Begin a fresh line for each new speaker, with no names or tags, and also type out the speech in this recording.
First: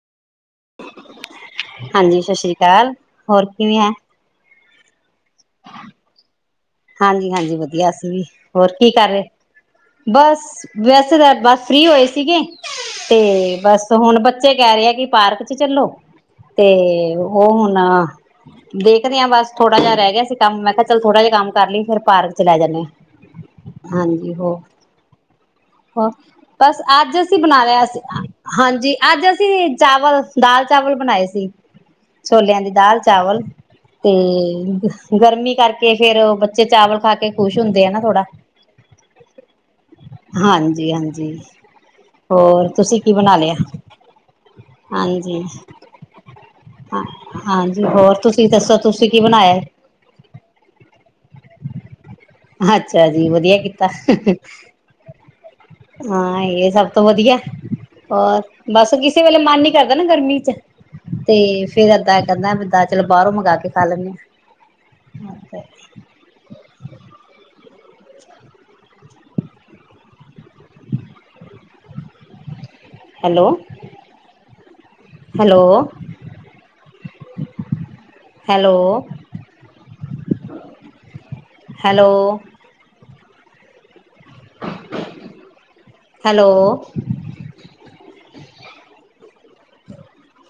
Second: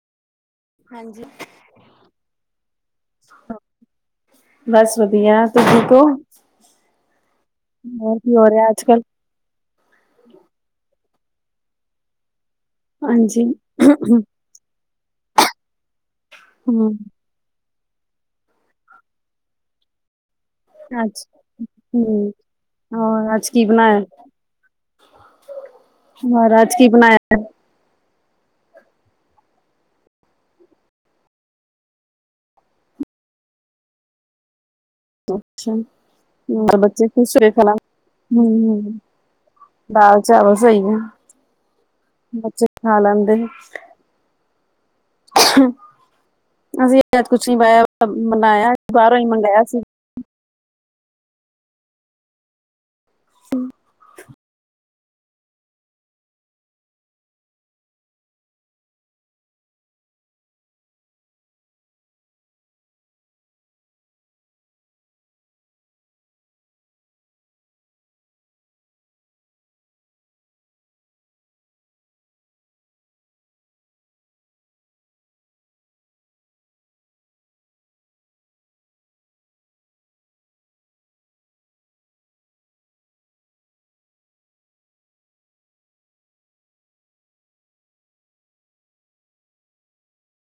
ਹਾਂਜੀ।
ਹਾਂਜੀ ਸਤਿ ਸ੍ਰੀ ਅਕਾਲ। ਹੋਰ ਕਿਵੇਂ ਐ?
ਬਸ ਵਦੀਆ। ਤੁਸੀ ਠੀਕ ਓ?
ਹਾਂਜੀ-ਹਾਂਜੀ ਵਦੀਆ ਅਸੀ ਵੀ।
ਹੋ ਰਿਹਾ
ਹੋਰ
ਅੱਜ
ਕੀ
ਕੱਲ
ਕਰ ਰੇ? ਬਸ, ਵੈਸੇ ਤੇ ਬਸ ਫ੍ਰੀ ਹੋਏ ਸੀਗੇ। ਤੇ,
ਹਾਂਜੀ।
ਬਸ ਹੁਨ ਬੱਚੇ ਕੈ ਰੇ ਐ ਕਿ ਪਾਰਕ ਚ ਚੱਲੋ। ਤੇ
ਹੂੰ
ਓ ਹੁਨ ਦੇਖਦੇ ਆਂ ਬਸ ਥੋੜਾ ਜਾ ਰੈ ਗੇਆ ਸੀ ਕੰਮ। ਮੈਂ ਕੇਆ ਚੱਲ
ਅੱਜ
ਥੋੜਾ ਜਾ ਕੰਮ ਫੇਰ ਪਾਰਕ
ਹੂੰ
ਚ ਲੈ ਜਾਂਨੇ ਆ,
ਹੋਰ ਅੱਜ ਕੀ ਬਣਾਇਆ
ਹਾਂਜੀ ਹੋਰ। ਹ,
ਹੋਰ
ਬਸ
ਕੀ ਬਣਾਇਆ?
ਅੱਜ ਅਸੀ ਬਨਾ ਹਾਂਜੀ। ਅੱਜ ਅਸੀ ਚਾਵਲ ਦਾਲ ਚਾਵਲ ਬਨਾਏ ਸੀ। ਛੋਲੇਆਂ ਦੀ ਦਾਲ ਚਾਵਲ ਤੇ ਗਰਮੀ ਕਰਕੇ
ਅੱਛਾ
ਫੇਰ ਓ ਬ ਚੇ ਚਾਵਲ
ਬੱਚੇ
ਖਾ ਕੇ
ਹੋਏ
ਖੁਸ਼
ਖਾਣਾ
ਹੁੰਦੇ ਆ ਨਾ ਥੋੜਾ।
ਹੂੰ ਦਾਲ ਚਾਵਲ ਸਹੀ ਹੈ
ਹਾਂਜੀ-ਹਾਂਜੀ
ਬੱਚੇ
ਹੋਰ
ਖਾ
ਤੁਸੀਂ ਕੀ ਬਣਾ
ਲੈਂਦੇ
ਲਿਆ? ਹਾਂਜੀ।
ਅਸੀਂ
ਹ
ਅੱਜ ਕੁਛ ਨੀ
ਹਾਂਜੀ
ਪਾਇਆ
ਹੋਰ ਤੁਸੀਂ
ਬਣਾਇਆ
ਦੱਸੋ ਤੁਸੀਂ
ਬਾਹਰੋਂ
ਕੀ
ਹੀ
ਬਣਾ ਆਏ?
ਮੰਗਾਇਆ ਸੀ।
ਅੱਛਾ ਜੀ, ਵਦੀਆ ਕੀਤਾ।
ਹ
ਹਾਂ ਇਹ ਸਭ ਤੋਂ ਵਧੀਆ। ਹੋਰ, ਬਸ ਕਿਸੇ ਵੇਲੇ ਮਨ ਨੀ ਕਰਦਾ ਨਾ ਗਰਮੀ ਚ। ਤੇ ਫੇਰ ਏਦਾਂ ਕਰਨਾ ਵੀ ਓਦਾਂ ਚਲੋ ਬਾਹਰੋਂ ਮੰਗਾਵਾ ਕੇ ਖਾ ਲੈਂਨੇ ਆ। ਹਾਂ ਤੇ, hello, hello hello, hello, hello-